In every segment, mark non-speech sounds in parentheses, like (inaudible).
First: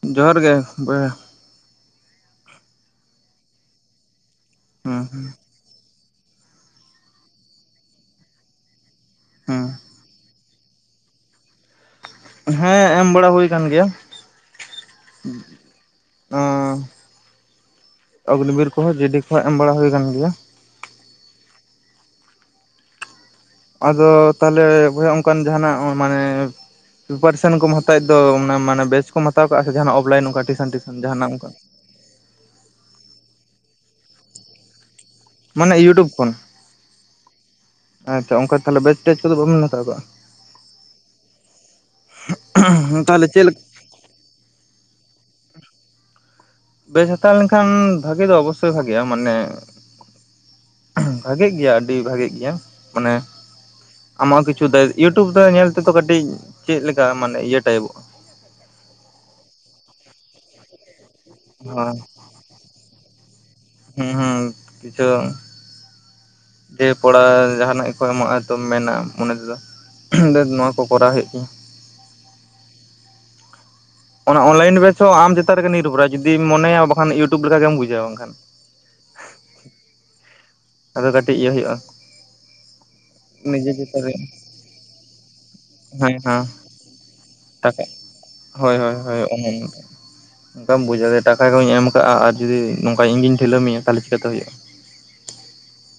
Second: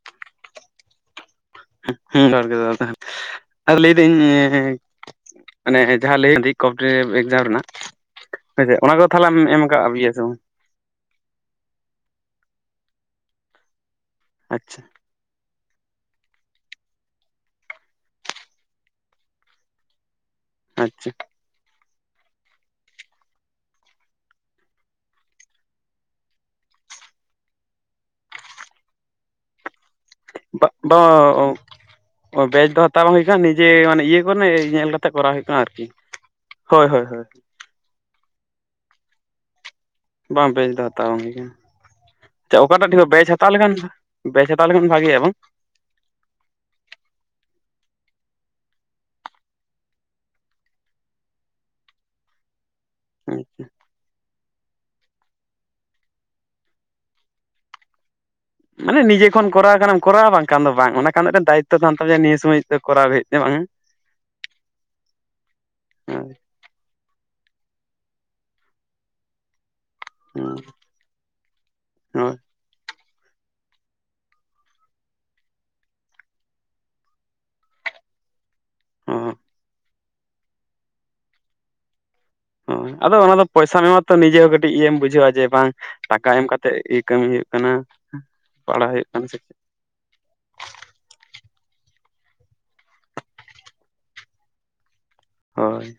ᱦᱮᱸ ᱡᱚᱦᱟᱨ ᱜᱮ ᱵᱚᱭᱦᱟ (unintelligible) (unintelligible) ᱟᱨ ᱞᱟᱹᱭ ᱫᱟᱹᱧ ᱦᱮᱸ ᱢᱟᱱᱮ ᱡᱟᱦᱟᱸ ᱞᱟᱹᱭ ᱤᱫᱟᱹᱧ ᱠᱚᱢᱯᱮᱴᱮᱴᱤᱯ ᱮᱠᱡᱟᱢ ᱨᱮᱱᱟᱜ ᱦᱮᱸᱥᱮ ᱚᱱᱟ ᱠᱚ ᱛᱟᱦᱚᱞᱮᱢ ᱦᱮᱸ ᱮᱢ ᱟᱠᱟᱫ ᱥᱮ ᱵᱟᱝ ᱦᱮᱸ ᱮᱢ ᱵᱟᱲᱟ ᱦᱩᱭ ᱟᱠᱟᱱ ᱜᱮᱭᱟ᱾ ᱟᱪᱪᱷᱟ ᱚᱜᱱᱤᱵᱤᱨ ᱠᱚᱦᱚᱸ ᱡᱤᱰᱤ ᱠᱚᱦᱚᱸ ᱮᱢ ᱵᱟᱲᱟ ᱦᱩᱭ ᱟᱠᱟᱱ ᱜᱮᱭᱟ᱾ ᱟᱪᱪᱷᱟ ᱟᱫᱚ ᱛᱟᱦᱞᱮ ᱵᱚᱭᱦᱟ ᱚᱱᱠᱟᱱ ᱡᱟᱦᱟᱱᱟᱜ ᱢᱟᱱᱮ ᱯᱤᱯᱟᱨᱥᱮᱱ ᱠᱚᱢ ᱦᱟᱛᱟᱣᱮᱫ ᱫᱚ ᱚᱱᱟ ᱢᱟᱱᱮ ᱵᱮᱪ ᱠᱚᱢ ᱦᱟᱛᱟᱣ ᱠᱟᱜ-ᱟ? ᱵᱟ ᱵᱮᱪ ᱫᱚ ᱦᱟᱛᱟᱣ ᱵᱟᱝ ᱦᱩᱭ ᱠᱟᱱᱟ ᱱᱤᱡᱮ ᱢᱟᱱᱮ ᱤᱭᱟᱹ ᱠᱚᱨᱮᱱᱟᱜ ᱧᱮᱞ ᱠᱟᱛᱮ ᱠᱚᱨᱟᱣ ᱦᱩᱭᱩᱜ ᱠᱟᱱᱟ ᱢᱟᱱᱮ ᱟᱨᱠᱤ ᱤᱭᱩᱴᱩᱵᱽ ᱠᱷᱚᱱ ᱦᱳᱭ ᱦᱳᱭ ᱟᱪ ᱚᱱᱠᱟ ᱛᱟᱦᱚᱞᱮ ᱵᱮᱪ ᱛᱮᱡ ᱠᱚᱫᱚ ᱵᱟᱵᱮᱱ ᱦᱟᱛᱟᱣ ᱵᱟᱝ ᱵᱮᱥ ᱫᱚ ᱦᱟᱛᱟᱣ ᱵᱟᱝ ᱦᱩᱭ ᱟᱠᱟᱱ ᱟᱪᱪᱷᱟ ᱚᱠᱟᱴᱟᱜ ᱴᱷᱤᱠ ᱠᱟᱜᱼᱟ ᱛᱟᱦᱚᱞᱮ ᱵᱮᱪ ᱪᱮᱫ ᱦᱟᱛᱟᱣ ᱞᱮᱠᱟ ᱞᱮᱠᱷᱟᱱ ᱵᱮᱪ ᱦᱟᱛᱟᱣ ᱞᱮᱠᱷᱟᱱ ᱵᱷᱟᱜᱮᱭᱟ ᱵᱟᱝ ᱵᱮᱥ ᱦᱟᱛᱟᱣ ᱞᱮᱱᱠᱷᱟᱱ ᱵᱷᱟᱜᱤ ᱫᱚ ᱚᱵᱚᱥᱥᱳᱭ ᱵᱷᱟᱜᱮᱭᱟ ᱢᱟᱱᱮ ᱵᱷᱟᱜᱮᱜ ᱜᱮᱭᱟ ᱟᱹᱰᱤ ᱵᱷᱟᱜᱮᱜ ᱜᱮᱭᱟ ᱢᱟᱱᱮ ᱟᱢᱟᱜ ᱠᱤᱪᱷᱩ ᱫᱟᱭ ᱤᱭᱩᱴᱩᱵᱽ ᱫᱚ ᱧᱮᱞ ᱛᱮᱫᱚ ᱠᱟᱹᱴᱤᱡ ᱪᱮᱫ ᱞᱮᱠᱟ ᱢᱟᱱᱮ ᱤᱭᱟᱹ ᱴᱟᱭᱤᱯᱚᱜᱼᱟ ᱢᱟᱱᱮ ᱱᱤᱡᱮ ᱠᱷᱚᱱ ᱠᱚᱨᱟᱣ ᱠᱷᱟᱱᱮᱢ ᱠᱚᱨᱟᱣᱟ ᱵᱟᱝᱠᱷᱟᱱ ᱫᱚ ᱵᱟᱝ ᱚᱱᱟ ᱮᱱᱠᱷᱟᱱ ᱢᱤᱫ ᱴᱟᱝ ᱫᱟᱭᱤᱛᱛᱚ ᱦᱳᱭ ᱛᱟᱦᱮᱱ ᱛᱟᱢᱟ ᱱᱤᱭᱟᱹ ᱥᱚᱢᱚᱭ ᱫᱚ ᱠᱚᱨᱟᱣ ᱦᱩᱭᱩᱜ ᱛᱟᱭ ᱵᱟᱝ ᱦᱮᱸ ᱦᱩᱸ (unintelligible) ᱦᱭ (inaudible) ᱫᱤᱭᱮ ᱯᱚᱲᱟ ᱡᱟᱦᱟᱱᱟᱜ ᱜᱮᱠᱚ ᱮᱢᱚᱜᱼᱟ ᱛ ᱢᱮᱱᱟ ᱢᱚᱱᱮ ᱛᱮᱫᱚ ᱱᱚᱣᱟ ᱠᱚ ᱠᱚᱨᱟᱣ ᱦᱩᱭᱩᱜ ᱛᱤᱧᱟᱹ ᱦᱳᱭ ᱚᱱᱟ ᱚᱱᱞᱟᱭᱤᱱ ᱵᱮᱥ ᱦᱚᱸ ᱟᱢ ᱪᱮᱛᱟᱱ ᱨᱮᱜᱮ ᱱᱤᱨᱵᱷᱚᱨᱟ ᱡᱩᱫᱤᱢ ᱢᱚᱱᱮᱭᱟ ᱵᱟᱠᱷᱟᱱ ᱤᱭᱩᱴᱩᱵᱽ ᱞᱮᱠᱟᱜᱮᱢ ᱵᱩᱡᱷᱟᱹᱣᱟ ᱵᱟᱝᱠᱷᱟᱱ ᱦᱳᱭ ᱟᱫᱚ ᱠᱟᱹᱴᱤᱡ ᱤᱭᱟᱹ ᱦᱩᱭᱩᱜᱼᱟ᱾ ᱦᱳᱭ ᱟᱫᱚ ᱚᱱᱟ ᱫᱚ ᱱᱤᱡᱮ ᱯᱚᱭᱥᱟᱢ ᱪᱮᱛᱟᱱ ᱮᱢᱟᱛᱚ ᱨᱮ ᱱᱤᱡᱮ ᱦᱚᱸ ᱠᱟᱹᱴᱤᱡ ᱤᱭᱟᱹᱢ ᱵᱩᱡᱷᱟᱹᱣᱟ ᱡᱮ ᱵᱟᱝ ᱦᱮᱸ ᱴᱟᱠᱟ ᱮᱢ ᱦᱮᱸ ᱠᱟᱛᱮᱫ (unintelligible) ᱠᱟᱹᱢᱤ ᱦᱩᱭᱩᱜᱼᱟ᱾ ᱦᱩᱭᱩᱜ ᱠᱟᱱᱟ ᱴᱟᱠᱟ ᱦᱳᱭ ᱯᱟᱲᱦᱟᱣ ᱦᱳᱭ ᱦᱩᱭᱩᱜ ᱦᱳᱭ ᱠᱟᱱᱟ ᱥᱮ ᱪᱮᱫ (unintelligible) ᱴᱟᱠᱟ ᱠᱚᱧ ᱮᱢ ᱠᱟᱜᱼᱟ ᱟᱨ ᱡᱩᱫᱤ ᱱᱚᱝᱠᱟ ᱤᱧᱜᱤᱧ ᱴᱷᱤᱞᱟᱹ ᱢᱮᱭᱟ ᱛᱟᱦᱚᱞᱮ ᱪᱤᱠᱟᱹᱛᱮ ᱦᱩᱭᱩᱜᱼᱟ ᱦᱳᱭ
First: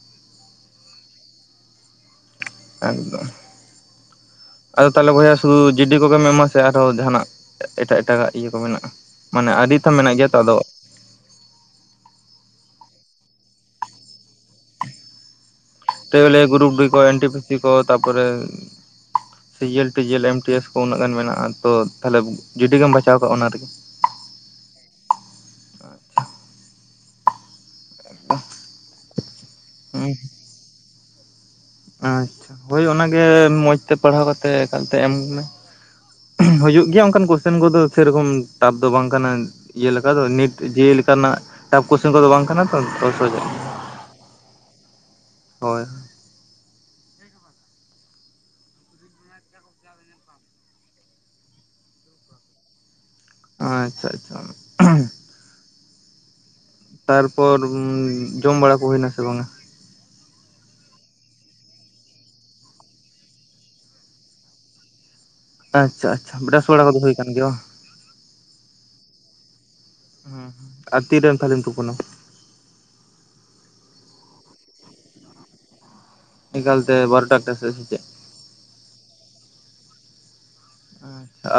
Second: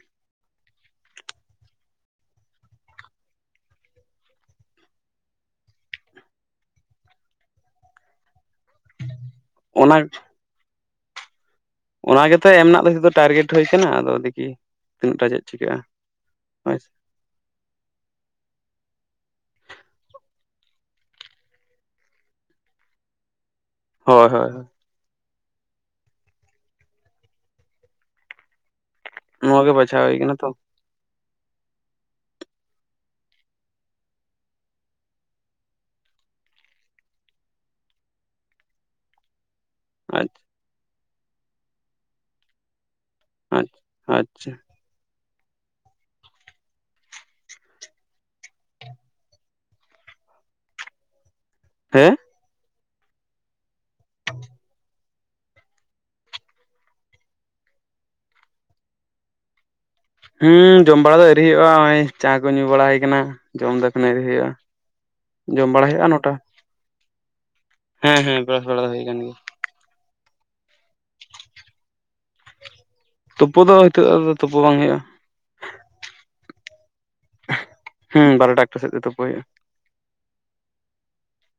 ᱟᱫᱚ ᱟᱫᱚ ᱛᱟᱦᱞᱮ ᱵᱚᱭᱟ ᱥᱩᱫᱩ ᱡᱤᱰᱤ ᱠᱚᱜᱮᱢ ᱮᱢᱟ ᱥᱮᱮ ᱟᱨᱦᱚᱸ ᱡᱟᱦᱟᱱᱟᱜ ᱮᱴᱟᱜ ᱮᱴᱟᱜᱟᱜ ᱤᱭᱟᱹ ᱠᱚ ᱢᱮᱱᱟᱜᱼᱟ ᱢᱟᱱᱮ ᱟᱹᱰᱤ ᱛᱷᱷᱟ ᱚᱱᱟ ᱢᱮᱱᱟᱜ ᱜᱮᱭᱟ ᱛᱚ ᱟᱫᱚ ᱚᱱᱟ ᱜᱮᱛᱚ ᱮᱢ ᱨᱮᱱᱟᱜ ᱫᱚ ᱴᱟᱨᱜᱮᱴ ᱦᱩᱭ ᱟᱠᱟᱱᱟ ᱟᱫᱚ ᱫᱤᱠᱤ ᱛᱤᱱᱟᱹᱜᱴᱟ ᱪᱮᱫ ᱪᱤᱠᱟᱹᱜᱼᱟ ᱛᱟᱦᱞᱮ ᱜᱨᱩᱯ ᱦᱳᱭ ᱰᱤ ᱥᱮ ᱠᱚ ᱮᱱ ᱴᱤ ᱯᱤ ᱥᱤᱤ ᱠᱚ ᱛᱟᱨᱯᱚᱨᱮ ᱥᱤ ᱡᱮᱞ ᱴᱤ ᱡᱮᱞ ᱮᱢ ᱴᱤ ᱮᱥ ᱩᱱᱟᱹᱜ ᱜᱟᱱ ᱢᱮᱱᱟᱜᱼᱟ ᱛᱚ ᱛᱟᱦᱚᱞᱮ ᱡᱩᱰᱤ ᱜᱮᱢ ᱵᱟᱪᱷᱟᱣ ᱠᱟᱜᱼᱟ ᱚᱱᱟ ᱨᱮᱜᱮ ᱦᱳᱭ ᱦᱳᱭ ᱦᱳᱭ ᱴ (inaudible) ᱱᱚᱣᱟ ᱜᱮ ᱵᱟᱪᱷᱟᱣ ᱦᱩᱭ ᱠᱟᱱᱟ ᱛᱚ ᱟᱪᱪᱷᱟ ᱦᱳᱭ ᱚᱱᱟᱜᱮ ᱢᱚᱸᱡᱽ ᱛᱮ ᱯᱟᱲᱦᱟᱣ ᱠᱟᱛᱮ ᱮᱠᱟᱞᱛᱮ ᱮᱢ ᱢᱮ ᱦᱩᱭᱩᱜᱳ ᱜᱮᱭᱟ ᱚᱱᱠᱟᱱ ᱠᱚᱥᱪᱮᱱ ᱠᱚᱫᱚ ᱥᱮᱨᱚᱠᱚᱢ ᱴᱟᱯᱷ ᱫᱚ ᱵᱟᱝ ᱠᱟᱱᱟ ᱤᱭᱟᱹ ᱞᱮᱠᱟ ᱫᱚ ᱟᱪᱪᱷᱟ ᱱᱤᱴ ᱡᱮ ᱤ ᱞᱮᱠᱟᱱᱟᱜ ᱴᱟᱯᱷ ᱠᱚᱳᱪᱮᱱ ᱠᱚᱫᱚ ᱵᱟᱝ ᱠᱟᱱᱟ ᱛᱚ ᱛᱚ ᱥᱚᱡᱟ ᱜᱮᱭᱟ ᱟᱪᱷ ᱟᱪᱪᱷᱟ ᱦᱳᱭ ᱦᱳᱭ ᱦᱮᱸ ᱟᱪᱪᱷᱟ ᱟᱪᱪᱷᱟ ᱛᱟᱨᱯᱚᱨ ᱡᱚᱢ ᱵᱟᱲᱟ ᱠᱚ ᱦᱩᱭ ᱱᱟᱥᱮ ᱵᱟᱝᱼᱟ ᱦᱩᱸ ᱡᱚᱢ ᱵᱟᱲᱟ ᱫᱚ ᱮᱨᱤ ᱦᱩᱭᱩᱜᱼᱟ ᱱᱚᱜ ᱚᱭ ᱪᱟ ᱠᱚ ᱧᱩ ᱵᱟᱲᱟ ᱦᱩᱭ ᱠᱟᱱᱟ ᱡᱚᱢ ᱫᱚ ᱮᱠᱷᱚᱱ ᱮᱭᱨᱤ ᱦᱩᱭᱩᱜᱼᱟ ᱡᱚᱢ ᱵᱟᱲᱟ ᱦᱩᱭᱩᱜᱼᱟ ᱟᱪᱪᱷᱟ ᱱᱚᱴᱟ ᱟᱪᱪᱷᱟ ᱵᱨᱟᱥ ᱵᱟᱲᱟ ᱠᱚᱫᱚ ᱦᱩᱭ ᱟᱠᱟᱱ ᱜᱮᱭᱟ ᱵᱟᱝ ᱦᱮᱸ ᱦᱮᱸ ᱵᱨᱟᱥ ᱵᱟᱲᱟ ᱫᱚ ᱦᱩᱭ ᱠᱟᱱ ᱜᱮᱭᱟ ᱦᱮᱸ ᱦᱮᱸ ᱟᱨ ᱛᱤᱨᱮᱢ ᱛᱟᱦᱞᱮᱢ ᱛᱩᱯᱳᱱᱟ ᱛᱩᱯᱩ ᱫᱚ ᱦᱤᱛᱚᱜ ᱟᱫᱚ ᱛᱩᱯᱩ ᱵᱟᱝ ᱦᱩᱭᱩᱜᱼᱟ (inaudible) ᱜᱮ ᱵᱟᱨᱳ ᱴᱟ ᱛᱮ ᱥᱮ ᱪᱮᱫ ᱦᱩᱸ ᱵᱟᱨᱚᱴᱟ ᱮᱠᱴᱟ ᱥᱮᱫ ᱛᱮ ᱛᱩᱯᱩ ᱦᱩᱭᱩᱜᱼᱟ